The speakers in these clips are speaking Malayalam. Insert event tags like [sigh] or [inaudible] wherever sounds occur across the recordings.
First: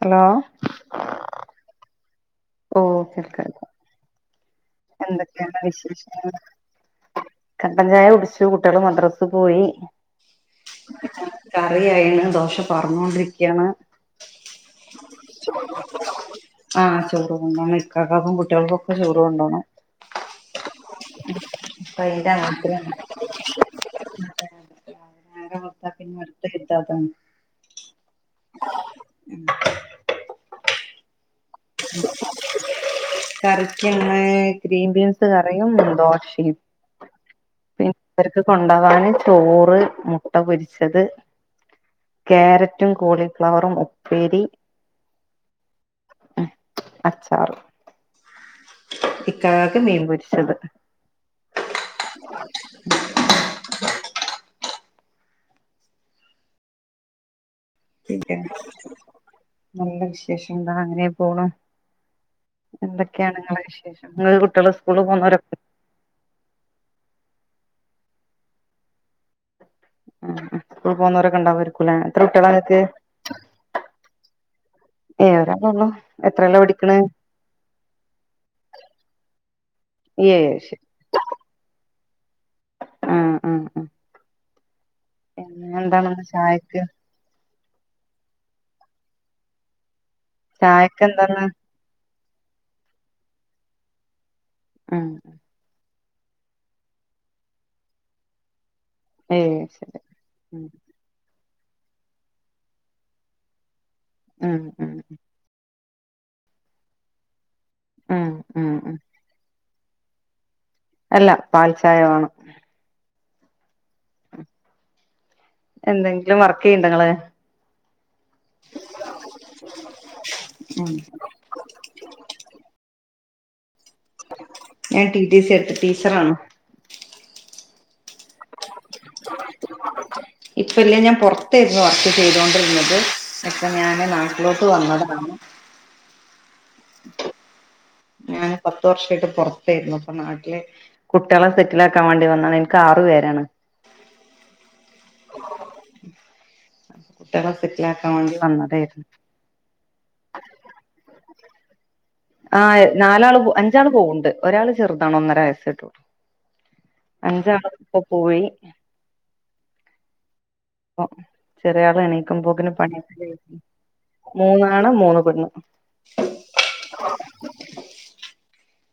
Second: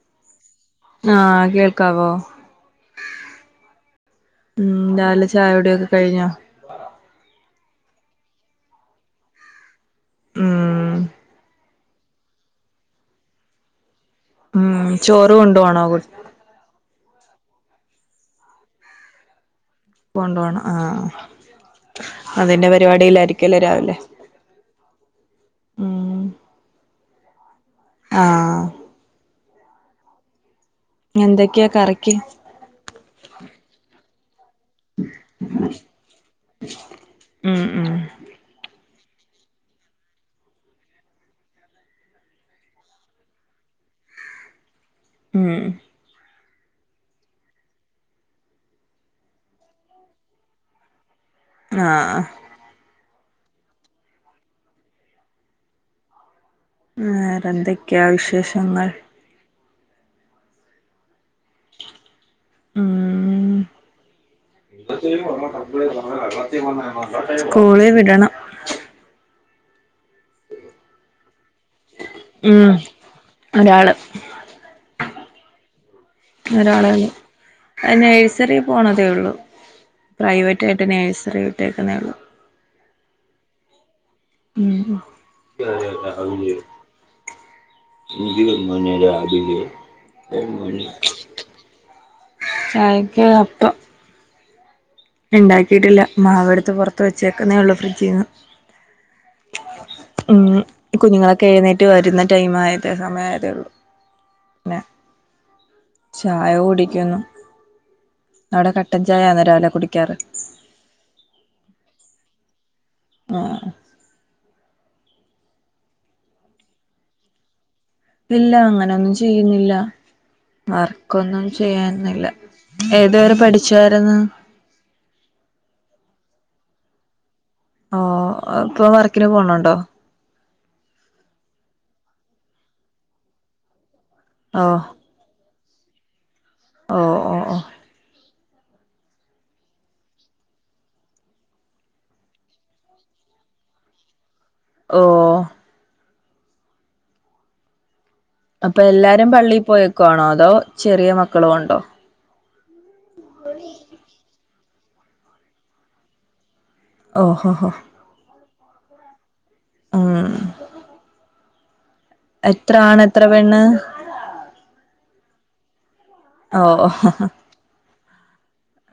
ഹലോ ആ കേൾക്കാവോ? ഓ കേൾക്കാം ഉം, രാവിലെ എന്തൊക്കെയാണ് ചായുടിയൊക്കെ കഴിഞ്ഞൊ? വിശേഷങ്ങൾ കട്ടൻ ചായ കുടിച്ചു കുട്ട്യേള് മദ്രസ് പോയി. ഉം കറിയായിണ്. ദോശ പാർന്നൊണ്ടിരിക്ക്യാണ്. ഉം, ചോറ് കൊണ്ടോവണോ കു ആഹ്, ചോറ് കൊണ്ടോണം. ഇക്കാക്കാക്കും കുട്ട്യേൾക്കൊക്കെ ചോറ് കൊണ്ടോണം. കൊണ്ടോണം ആ അപ്പൊ അയിന്റെ അതിന്റെ ആഗ്രഹാണ് പരിപാടിയിലായിരിക്കല്ലേ രാവിലേ. നേരം വെളുത്ത പിന്നെ [unintelligible] ആഹ് [unintelligible] ക്ക കറിക്ക് കറിക്കിന്ന് ഗ്രീൻ ബീൻസ് കറിയും ദോശയും. ഉം ഉം അവർക്ക് കൊണ്ടവാന് ചോറ് മുട്ട പൊരിച്ചത്. കാരറ്റും കോളിഫ്ലവറും ഉപ്പേരി ഉം അച്ചാറ്. ഇക്കാക്ക് മീൻപൊരിച്ചത്. ആഹ് [inaudible] വേറെ എന്തൊക്കെയാ പിന്നെ വിശേഷങ്ങൾ? നല്ല വിശേഷം താ അങ്ങനെ പോണു. എന്തൊക്കെയാണ് ഉം ഇങ്ങളെ വിശേഷം ഇങ്ങളെ കുട്ടിയള് സ്കൂൾള് പോണോരൊ സ്കൂളിൽ വിടണം ആഹ് അ സ്കൂൾ പോകുന്നവരൊക്കെണ്ടാ യിരിക്കൂല്ലേ ഉം, ഒരാള് ഏഹ്, ഒരാൾ ഒള്ളൂ എത്ര എല്ലോ ഒരാളെ പിടിക്കണ് ഉള്ളൂ അത് നെഴ്സറി പോണതേ ഉള്ളൂ ഏഴ് പ്രൈവറ്റ് ശരി ആയിട്ട് നേഴ്സറി വിട്ടേക്കന്നെഉള്ളൂ. ആഹ് അ പിന്നെ എന്താണിന്ന് ചായക്ക് [unintelligible] ചായക്ക് എന്താന്ന് [inaudible] ചായക്കെ അപ്പം ഉം ഇണ്ടാക്കിയിട്ടില്ല, മാവ് എടുത്ത് പൊറത്ത് വച്ചേക്കുന്നേ ഉള്ളൂ ഫ്രിഡ്ജീന്ന്. ഏ ശരി ഉം കുഞ്ഞുങ്ങളൊക്കെ എഴുന്നേറ്റ് വരുന്ന ടൈം ആയത് സമയ ആയതേ ഒള്ളൂ ഉം ഉം ചായ കുടിക്കുന്നു ഉം ഉം അവിടെ ഉം കട്ടൻ ചായയന്ന് രാവിലെ കുടിക്കാറ് അല്ല പാൽ ചായ വേണം ആഹ് എന്തെങ്കിലും വർക്ക് ചെയ്യ്ണ്ടങ്ങള് ഇല്ല അങ്ങനൊന്നും ചെയ്യുന്നില്ല ഉം വർക്കൊന്നും ചെയ്യുന്നില്ല ഏതുവെരെ പഠിച്ചായിരുന്നു ഞാൻ ടി ടി സി എടുത്ത്, ടീച്ചർ ആണ് ഓഹ്! ഇപ്പൊ വർക്കിന് പോണണ്ടോ? ഇപ്പ ഇല്ല ഞാൻ പൊറത്തായിരുന്നു വർക്ക് ചെയ്തോണ്ടിരുന്നത് ഇപ്പൊ ഞാന് ഓ ങ്ങോട്ട് വന്നതാണ് ഓ ഓ ഓ ഞാന് പത്ത് വർഷയിട്ട് പുറത്തേരുന്നു ഇപ്പൊ നാട്ടില് കുട്വളെ സെറ്റിലാക്കാൻ വേണ്ടി വന്നതാണ് ഇന്ക്ക് ആറു പേരാണ് ഓ ട്വേളെ സെറ്റിലാക്കാ വേണ്ടി അപ്പൊ വന്നതായിരുന്നു എല്ലാരും പള്ളിയിൽ പോയേക്കൊണോ അതോ ചെറിയ മക്കളോ ഒണ്ടോ ആഹ് നാലാള് അഞ്ചാൾ പോവ്ണ്ട് ഒരാള് ചെറുതാണ് ഒന്നര വയസ്സയിട്ടൊള്ളു അഞ്ചാൾ ഓഹോഹോ ഇപ്പ പോയി മ് ചെറിയ ആള് എണി എത്ര ആണ് എത്ര പെണ്ണ് മൂന്നാണ് മൂന്ന് പെണ്ണ് ഓ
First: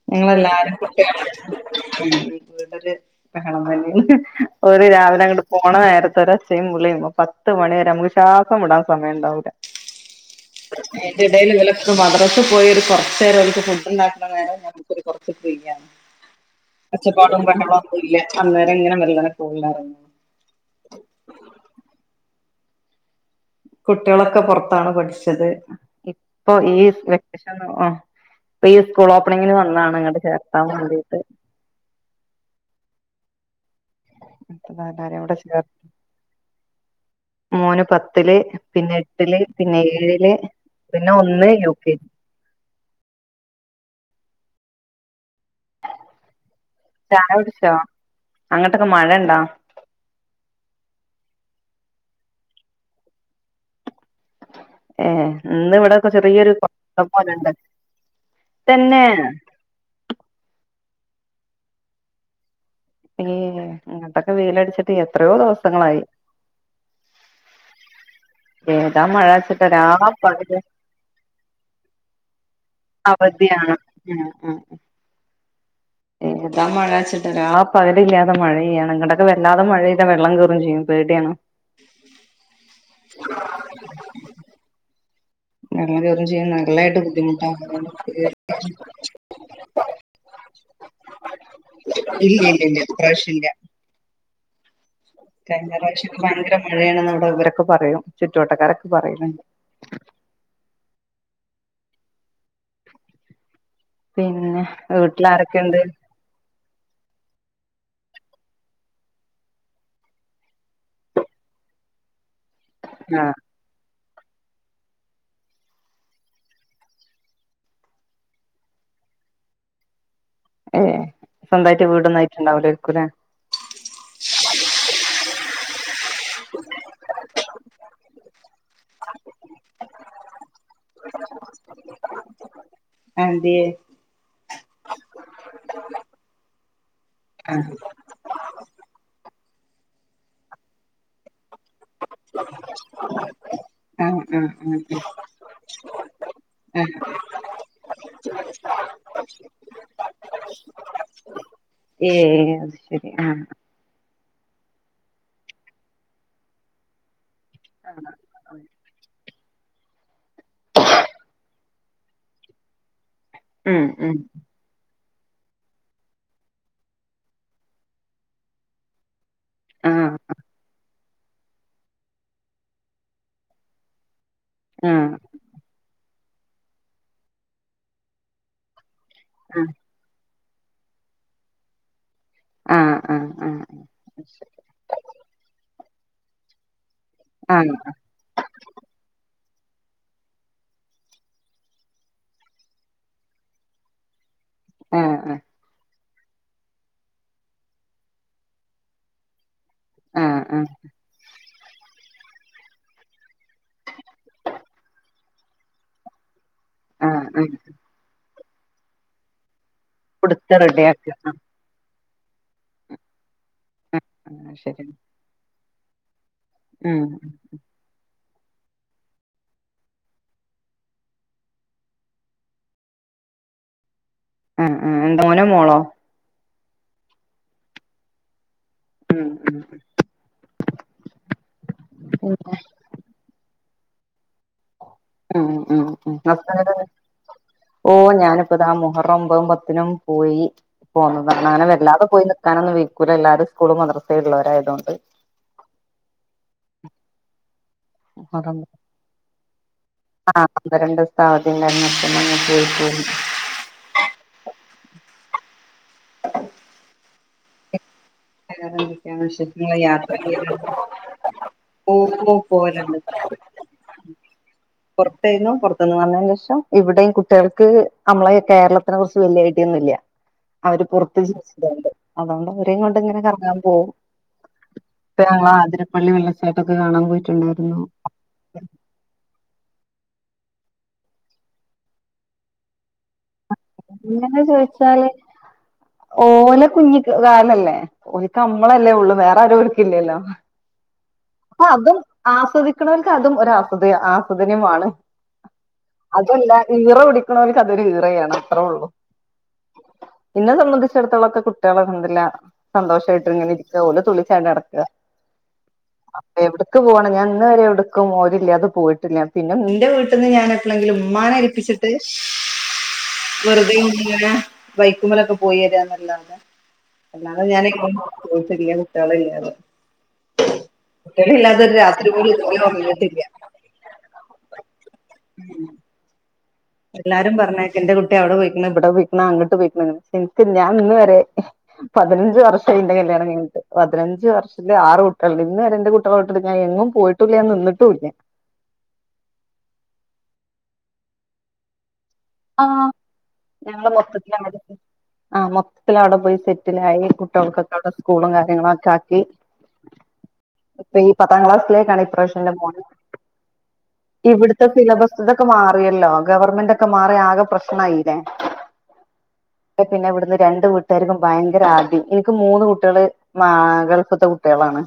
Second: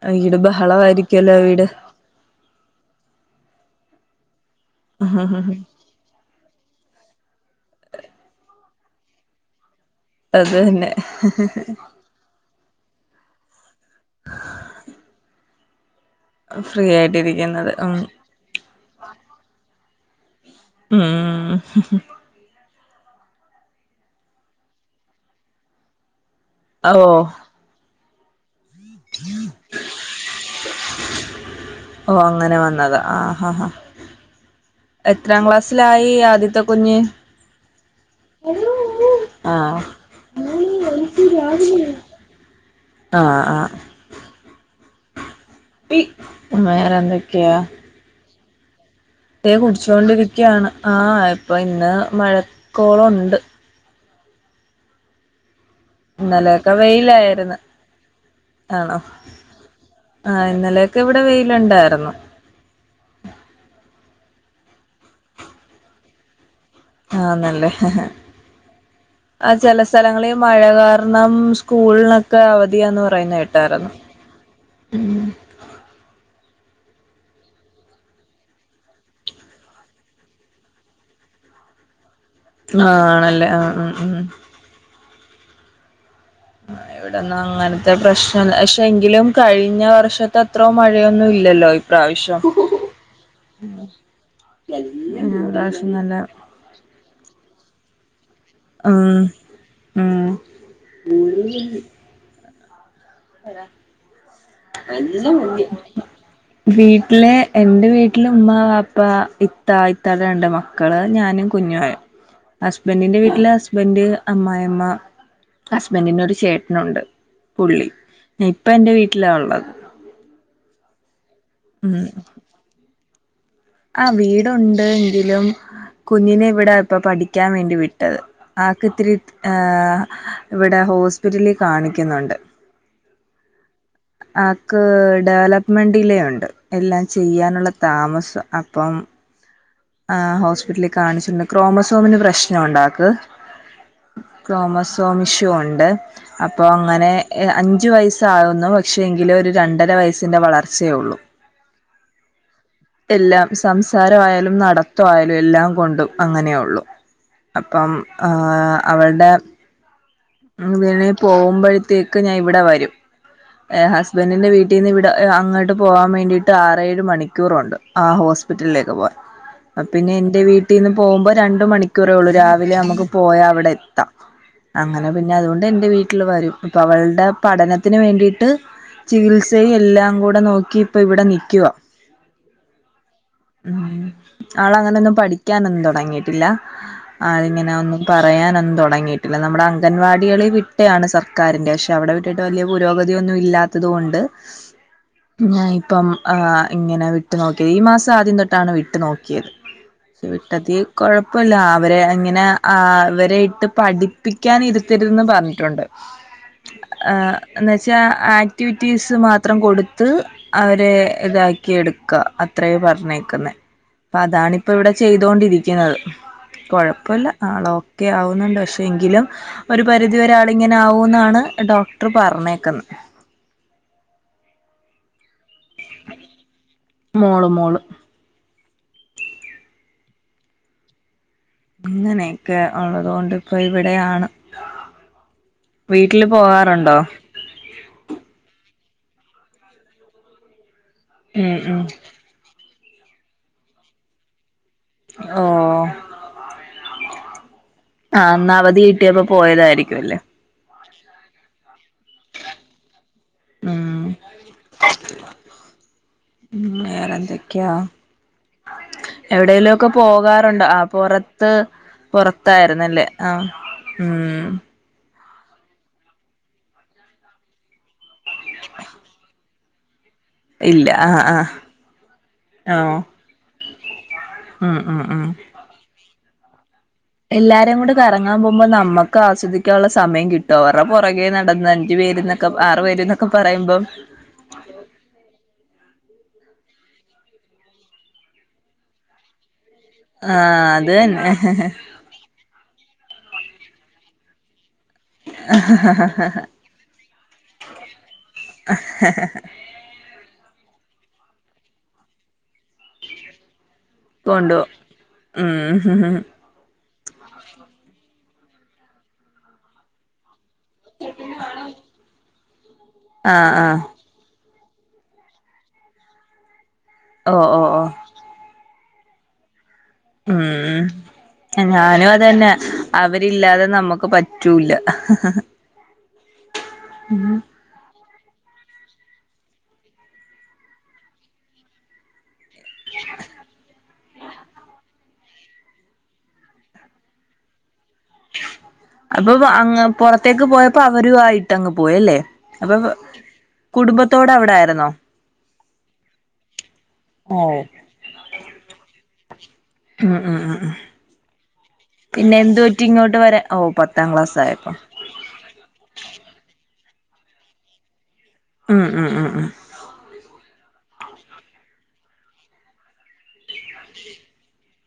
ഓ ഈട് ബഹള ആയിരിക്കൊല്ലോ വീട് ല് വീടൊരു ബഹളതന്നെ ഓര് രാവിലെ അങ്ങട്ട് പോണ നേരത്തോര് ഒച്ച പുളി പത്ത് മണി വരെ നമുക്ക് ശ്വാസം വി ടാൻ സമയണ്ടാവുല അത് തന്നെ അയിൻ്റെടേൽ ഇവലൊക്കെ മദ്റസ പോയൊരു കൊറേച്ച് നേരം ഒരുക്ക് ഫുഡ്‌ ഉണ്ടാക്കണ്ട [unintelligible] ഫ്രീ ഒച്ചപ്പാടും ആയിട്ടിരിക്കുന്നത് ഉം ബഹൊളൊന്നുല്ല അന്നേരം ഇങ്ങനെ മെല്ലനെ പോകല്ലാരും മ് കുട്വിളൊക്കെ പൊർത്താണ് പഠിച്ചത് ഇപ്പൊ ഈ ഓ വെക്കേഷൻ ആഹ് ഇപ്പൊ ഈ സ്കൂൾ ഓപ്പണിങ്ങിന് വന്നതാണ് ഇങ്ങട്ട് ചേർത്താൻ വാണ്ടീട്ട് ഓ അങ്ങനെ വന്നത ആ ഹാ ഹാ [inaudible] ചേർ എത്രാക്ലാസ്സിലായി ആദ്യത്തെ കുഞ്ഞ് മോന് പത്തില് പിന്നെ എട്ടില് ആ പിന്നെ ഏഴ്ല് പിന്നെ ഒന്ന് യു കെ ജി ആഹ് ആഹ് [unintelligible] ചായകുടിച്ചോ അങ്ങോട്ടൊക്കെ മഴ ഉണ്ടോ കുടിച്ചുകൊണ്ടിരിക്യണ് ആ ഇപ്പൊ ഇന്ന് മഴക്കോളുണ്ട് ഏ ഇന്ന് ഇവിടെക്കെ ചെറിയൊരു ഇന്നലെയൊക്കെ കോ പോലണ്ട് വെയിലായിരുന്നു തന്നെ ആഹ് ഇന്നലെയൊക്കെ ഇവിടെ വെയിലുണ്ടായിരുന്നു ഏ ഇങ്ങട്ടക്കെ വെയി ലടിച്ചിട്ട് എത്രയോ ദിവസങ്ങളായി ആണല്ലേ ഹേ ഹേ ഏതാ മഴ ആ ചെല സലങ്ങളിൽ മഴ കാരണം സ്കൂളിനൊക്കെ അവധിയാപറയുന്ന്കേട്ടായിരുന്നു ആഹ് ആഹ് ആഹ് ഉം ഏതാ മഴച്ചിട്ട രാ പകല് ല്ലാതെ മഴയ്യാണ് ഇങ്ങട്ടൊക്കെ വല്ലാതെ മഴയ് ത വെള്ളം കേറും ചെയ്യും പേടിയാണ് ആ ആണല്ലേ ആ ആ ഉം വെള്ളം കേറും ചെയ്യും നല്ലായിട്ട് ഇവിടന്ന് ബുദ്ധിമുട്ടാ അങ്ങനത്തെ ഇല്ല പ്രശ്നം ക്ഷെ എങ്കിലും കഴിഞ്ഞ വർഷത്തെ. ത്രോ മഴയൊന്നും ഇല്ലല്ലോ ഈ പ്രാവശ്യം ഇല്ല ഇല്ല ഇപ്രാവശ്യല്ല ഉം പ്രാവശ്യം നല്ല മഴയാണണ് അവിടെ ഇവരൊക്കെ പറയും ചുറ്റവട്ടക്കാരൊക്കെ ഉം പറയുന്നുണ്ട് ഉം [unintelligible] വരാ പിന്നെ വീട്ടില് ആരൊക്കെണ്ട് വീട്ടില് എന്റെ വീട്ട്ല് ഉമ്മ വാപ്പ ഇത്ത ഇത്താടെ രണ്ട് മ മക്കള് ഞാനും കുഞ്ഞാണ് ഹസ്ബന്റിന്റെ ആഹ് വീട്ടില് ഹസ്ബന്റ് അമ്മായമ്മ ഹസ്ബന്റിനൊരു ചേട്ടനുണ്ട് പുളി ഇപ്പ എന്റെ വീട്ടിലാ ഉള്ളത് ഏ സ്വന്തായിട്ട് വീടൊന്നും ആയിറ്റ് ണ്ടാവുലേരികുലെ ആ വീടുണ്ട് എങ്കിലും കുഞ്ഞിനെ ഇവിടാ ഇപ്പ പഠിക്കാൻ വേണ്ടി വിട്ടത് ആക്ക്ത്തിരി ആ ആ ഇവിടെ ഹോസ്പിറ്റലിൽ കാണിക്കുന്നുണ്ട് അ എന്തേയ് ആക്ക് ഡെവലപ്മെൻറിലേണ്ട് എല്ലാം ചെയ്യാനുള്ള ആഹ് താമസം അപ്പം ആഹോസ്പിറ്റലിൽ കാണിച്ചുണ്ട് ക്രോമസോമിന് പ്രശ്നം ഉണ്ടാക്ക് ആഹ് ആഹ് ആഹ് ക്രോമസ്വാമിഷു ഉണ്ട് അപ്പോ ആഹ് അങ്ങനെ ഹേ അഞ്ചു വയസ്സാവുന്നു പക്ഷേ എങ്കിലും ഒരു രണ്ടര വയസ്സി്ന്റെ വളർചേ ഉള്ളു ഏഹ് ശരി ആഹ് എല്ലാം സംസാരംയാലും നടത്തയാലും എല്ലാം കൊണ്ടും അങ്ങനെ ഉള്ളൂ അപ്പം ആ അവള്ടെ വേണേ പോകുമ്പോഴത്തേക്ക് ഞാൻ ഇവിടെ വരും ഉം ഉം ഹസ്ബന്റ്ന്റെ വീട്ടിൽ ഇന്ന് ഇവിടെ അങ്ങോട്ട് പോകാൻ വേണ്ടിയിട്ട് ആറേഴ് മണിക്കൂറുണ്ട് ആ ഹോസ്പിറ്റലിലേക്ക് പോകാൻ പിന്നെ ആഹ് എന്റെ വീട്ടിന്ന് പോകുമ്പോ രണ്ട് മണിക്കൂറേ ഉള്ളൂ രാവിലെ നമുക്ക് പോയാൽ അവിടെ എത്താ അങ്ങനെ ആഹ് പിന്നെ അതുകൊണ്ട് എന്റെ വീട്ടില് വരും അപ്പൊ അവളുടെ പഠനത്തിന് വേണ്ടീട്ട് ചികിത്സയും എല്ലാം കൂടെ നോക്കി ഇപ്പൊ ഇവിടെ നിക്കുവാ ആഹ് ആഹ് ഉം ആളങ്ങനൊന്നും പഠിക്കാനൊന്നും തുടങ്ങിട്ടില്ല ആഹ് ആളിങ്ങനെ ആഹ് ഒന്നും പറയാനൊന്നും തുടങ്ങിയിട്ടില്ല നമ്മുടെ അം ഗൻവാടികളി വിട്ടയാണ് സർക്കാരിൻ്റെ പക്ഷെ അവിടെ വിട്ടിട്ട് വലിയ പുരോഗതിയൊന്നും ഇല്ലാത്തതുകൊണ്ട് ആഹ് ആഹ് ഞാൻ ഇപ്പം ആഹ് ഇങ്ങനെ വിട്ടു നോക്കിയത് ഈ മാസം ആദ്യം തൊട്ടാണ് വിട്ട് നോക്കിയത് പക്ഷെ ആഹ് ആഹ് വിട്ടതിൽ കുഴപ്പല്ല അവരെ അങ്ങനെ ആഹ് അവരെ ഇട്ട് പഠിപ്പി ക്കാന് ഇരുത്തരുതെന്ന് പറഞ്ഞിട്ടുണ്ട് ആഹ് [unintelligible] ആഹ് എന്ന് വ [unintelligible] [unintelligible] ആക്ടിവിറ്റീസ് മാത്രം കൊടുത്ത് കൊടുത്ത് അവരെ റെഡിയാക്ക ആഹ് ഇതാക് ക്കിയെടുക്ക അത്രേയ പറഞ്ഞേക്കുന്ന അപ്പൊ അതാണ് ആഹ് ഇപ്പ ശരി ഇവിടെ ചെയ്തോണ്ടിരിക്കുന്നത് ഉം കുഴപ്പൊല്ല ആള് ഒക്കെ ആവുന്നുണ്ട് ക്ഷെ എങ്കിലും ഒരു പരിധി വരെ ആള് ഇങ്ങനെ ആവൂന്നാണ് ഡോക്ടർ പറഞ്ഞേക്കുന്ന ഉം ഉം മോനോ മോളോ മോള് മോള് ഉം ഉം [unintelligible] ഇങ്ങനെയൊക്കെ ഉള്ളതുകൊണ്ട് ഇപ്പൊ ഇവിടെയാണ് ഉം ഉം ഉം വീട്ടില് പോകാറുണ്ടോ [unintelligible] ഓഹ് ഞാനിപ്പ ദാ മുഹറം ഒമ്പതും പത്തിനും പോയി പോകുന്നതാണ് ഉം അങ്ങനെ ഉം വല്ലാതെ പോയി നിക്കാനൊന്നും വൈക്കുലല്ലോ എല്ലാരും സ്കൂളും മദ്രസേം ഉള്ളവരായതുകൊണ്ട് ഓഹ് ആഹ് ഇന്ന് മുഹറം അവധി കിട്ടിയപ്പോ പോയതായിരിക്കും അല്ലേ ആഹ് ഒന്നരണ്ട് ദിവസത്തെ അവധിണ്ടാരുന്ന് അ [unintelligible] ഉം ഉം വേറെന്തൊക്കെയാ വേറെ എന്തൊക്കെയാണ് എവിടേലും വിശേഷങ്ങള് ഒക്കെ യാത്ര പോകാറുണ്ടൊ ചെയ്യലുണ്ടോ ആഹ് പുറത്ത് പോക്കും പുറത്തായിരുന്നല്ലേ ആഹ് ഉം പുറത്തായിരുന്നു പുറത്ത്ന്ന് വന്നതിന് ശേഷം ഇവിടെയും കുട്ടികൾക്ക് നമ്മളെ കേരളത്തിനെ കുറിച്ച് വല്യായിട്ട് [unintelligible] അവര് ഇല്ല ആ പുറത്ത് ആ ജീവിച്ചതോണ്ട് അതുകൊണ്ട് ആ അവരേം കൊണ്ട് [unintelligible] കറാങ്ങാൻ പോവും ഉം ഉം പിന്നെ ഉം ഞങ്ങള് ആതിരപ്പള്ളി വെള്ളച്ചാട്ടൊക്കെ കാണാം പോയി എല്ലാരേം കൂടെ കറങ്ങാൻ പോകുമ്പോ നമ്മക്ക് ആസ്വദിക്കാനുള്ള സമയം കിട്ട്വോ അവർടെ പുറകെ നടന്ന് അഞ്ച് പേരന്നൊക്കെ ആറ് പേര് പറയുമ്പം അങ്ങനെ ചോയിച്ചാല് ഓല കുഞ്ഞിക്കാലല്ലേ ഓലക്ക്മ്മളല്ലേ ഉള്ളു വേറെരു ആഹ് അത് തന്നെ അപ്പൊ അതും ആസ്വദിക്കുണവർക്ക് അതും ഒരാസ്വദ ആസ്വദനിയമാണ് അതുല്ല ഈറ പിടിക്കണവർക്ക് അതൊരു ഈറയാണ് അത്രേ ഉള്ളു ഇന്നെ സംബന്ധിച്ചിടത്തോളം കുട്ടികള് അൽഹംദുലില്ല സന്തോഷായിട്ട് ഇങ്ങനെ ഇരിക്കണ പോലും കൊണ്ട് പോം ഉം എവിടക്ക് പോകണം ഞാൻ ഇന്ന് വരെ എവിടുക്കും ഓരില്ലാതെ പോയിട്ടില്ല പിന്നെ ന്റെ വീട്ടിന്ന് ഞാൻ എവിടെങ്കിലും ഉമ്മാനെ ഏൽപ്പിച്ചിട്ട് ആ ആ വെറുതെ ഇങ്ങനെ ബൈക്കുമ്മേലൊക്കെ പോയി വരുവാന്നല്ലാണ്ട് ഓ അല്ലാതെ ഓ ഞാൻ ഓ എങ്ങും പോയിട്ടില [unintelligible] കുട്ടികളില്ലാതെ കുട്ടികളില്ലാതെ ഉം ഒരു ഞാനും രാത്രി പോലും അതന്നെ ഇതുവരെ ഉറങ്ങിയിട്ടില്ല അവരില്ലാതെ നമുക്ക് പറ്റ പറ്റുല്ല എല്ലാരും പറഞ്ഞ എന്റെ കുട്ടി അവിടെ പോയിക്കണ് ഇവിടെ പോയിക്കണ് അങ്ങട്ട് പോയിക്കണ് ഇനിക്ക് ഞാൻ ഇന്ന് വരെ പതിനഞ്ച് വർഷം ആയിന്റെ കല്യാണം കഴിഞ്ഞിട്ട് പതിനഞ്ച് വർഷ ന്റെ ആറ് കുട്ട്യാള്ണ്ട് ഇന്ന് വരെ കുട്ട്യാളെ വിട്ട് ഞാൻ എങ്ങും പോയിട്ടുല്ല ഞാൻനിന്നിട്ടൂല്ല്യ. അപ്പൊ അങ്ങ് പുറത്തേക്ക് പോയപ്പോ അവരുആയിട്ട്ങ്ങ് പോയി അല്ലേ? ആഹ് ഞങ്ങള് അവിടെ മൊത്തത്തിലങ്ങനെത്തെ ആയിരുന്നോ ആഹ് മൊത്തത്തില് അവിടെ പോയി സെറ്റിലായി കുട്ടികൾക്കൊക്കെ ഉം അവിടെ സ്കൂളും കാര്യങ്ങളും ഒക്കെ ആക്കി, ഉം ഉം ഇഞ് പത്താം ക്ലാസ്സിലേക്കാണ് പിന്നെ ഇപ്രാവിശ്യം ഇന്റെ എന്ത് മോൻ പറ്റി ഇങ്ങോട്ട് വരാൻ ഓ പത്താം ക്ലാസ് ഇവിടുത്തെ ആയപ്പോ സിലബസ് ഇതൊക്കെ മാറിയല്ലോ ഗവൺമെന്റൊക്കെ മാറി ആകെ പ്രശ്നയില്ലേ? ഉം ഉം ഉം ഉം പിന്നെ ഇവിടുന്ന് രണ്ട് വീട്ടുകാർക്കും ഭയങ്കര ആദി എനിക്ക് മൂന്ന് കുട്ട്യാള് മാ ഗൾഫ്ത്തെ കുട്ട്യാളാണ്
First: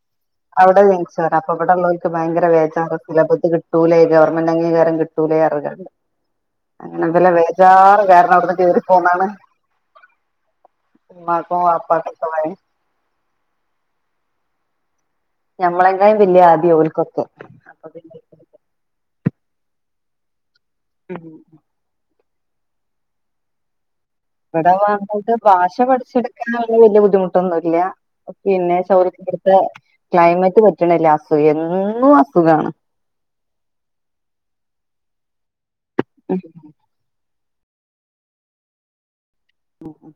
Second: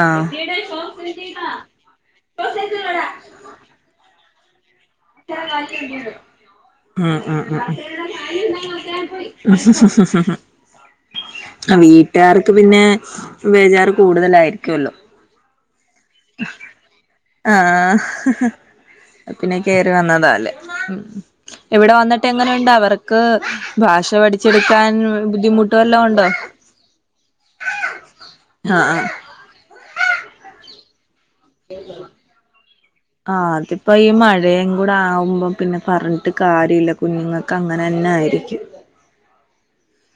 ആഹ് അവിടെ ജനിച്ചല്ലേ അപ്പ ഇബടെ ഉള്ളോല്ക്ക് ഭയങ്കരവെജാർ സിലബസ് കിട്ട [unintelligible] ഗവൺമെന്റ് അംഗീകാരംകിട്ട് [unintelligible] [unintelligible] ഉം ഇവലെ ഉം വേജാറ് കാരണം അവിടുന്ന് കേറി പോന്നാണ് ഉം ഉമ്മാകും വാപ്പ വീട്ടുകാർക്ക് പിന്നെ ബേജാറ് കൂടുതലായിരിക്കുല്ലോ? ഞമ്മള്കായ് വല്യ ആദ്യം ഓൽക്കൊക്കെ അപ്പൊ പിന്നെ ആഹ്‌ പിന്നെ കേയറി വന്നതാല്ലേ മ്മ് ഇവിടെ വന്നിട്ട് എങ്ങനെയുണ്ട് അവർക്ക് ഭാഷ പഠിച്ച ഇവിടെ വന്നിട്ട് ഭാഷ പഠിച്ചെടുക്കാന് വല്യ ബുദ്ധിമുട്ടൊന്നുല്ല്യ പിന്നെ ആഹ് ആഹ് [unintelligible] ക്ലൈമറ്റ് പറ്റ്ണില്ല്യ എന്നും അസുഖാണ് ആഹ് അതിപ്പോ ഈ മഴയും കൂടെ ആവുമ്പോ പിന്നെ പറഞ്ഞിട്ട് കാര്യല്ല്യ. കുഞ്ഞുങ്ങൾക്ക് അങ്ങനെ തന്നെ ആയിരിക്കും ഉം ഉം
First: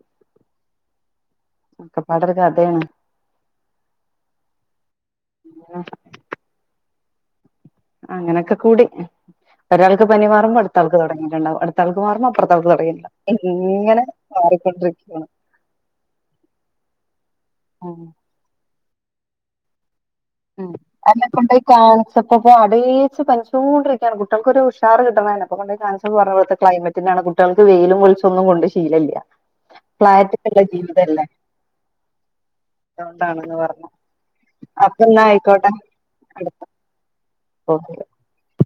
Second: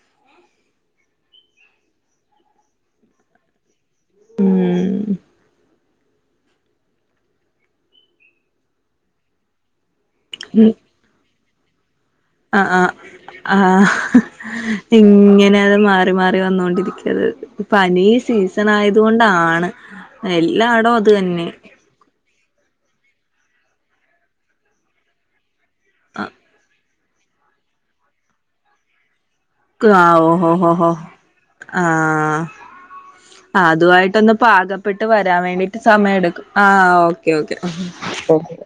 ഒക്കെപാടൊരു കഥെണ്. ഉം [unintelligible] അങ്ങനെക്കെ കൂടി ഒരാൾക്ക് പനി മാറുമ്പോ അട്ത്താൾക്ക് തൊടങ്ങീട്ട്ണ്ടാവും അടുത്താൾക്ക് മാറുമ്പോ പ്പ ആഹ് അതു ആഹ് അറിയില്ല. ആഹ് ഇങ്ങനെ അത് മാറി മാറി വന്നൊണ്ടിരിക്കത് പനീ സീസ ത്തിനായതോണ്ടാണ് ഉം അയെന്നെ കൊണ്ടെയ് കാണിച്ചപ്പ പ്പോ അടീച്ച് പനിചൊണ്ടിര്ക്കാണ് കുട്ട്യൾക്കൊരു ഉഷാർ കിട്ട്ണ്ന്ന അപ്പൊകൊണ്ടൊയ് കാൺച [unintelligible] പർഞ്ഞേ ട്ടെ ക്ലൈമറ്റിൻ്റാണ് കുട്ട്യൾക് വെയിലും വെളിച്ചൊന്നും കൊണ്ട് ശീലല്ല്യ ക്ക് ആഹ് ഓഹോ ഹോ ഹോ ആഹ് അതുകൊണ്ടാണെന്ന് ആഹ് പറഞ്ഞു അതുവായിട്ടൊന്ന് പാക അപ്പൊ പെട്ട് എന്നാ വരാൻ ആയിക്കോട്ടെ വേണ്ടിട്ട് സമയെട്ക്കും അടുത്ത ആഹ് ഓക്കെ ഓക്കേ ഓക്കെ ഓഹ്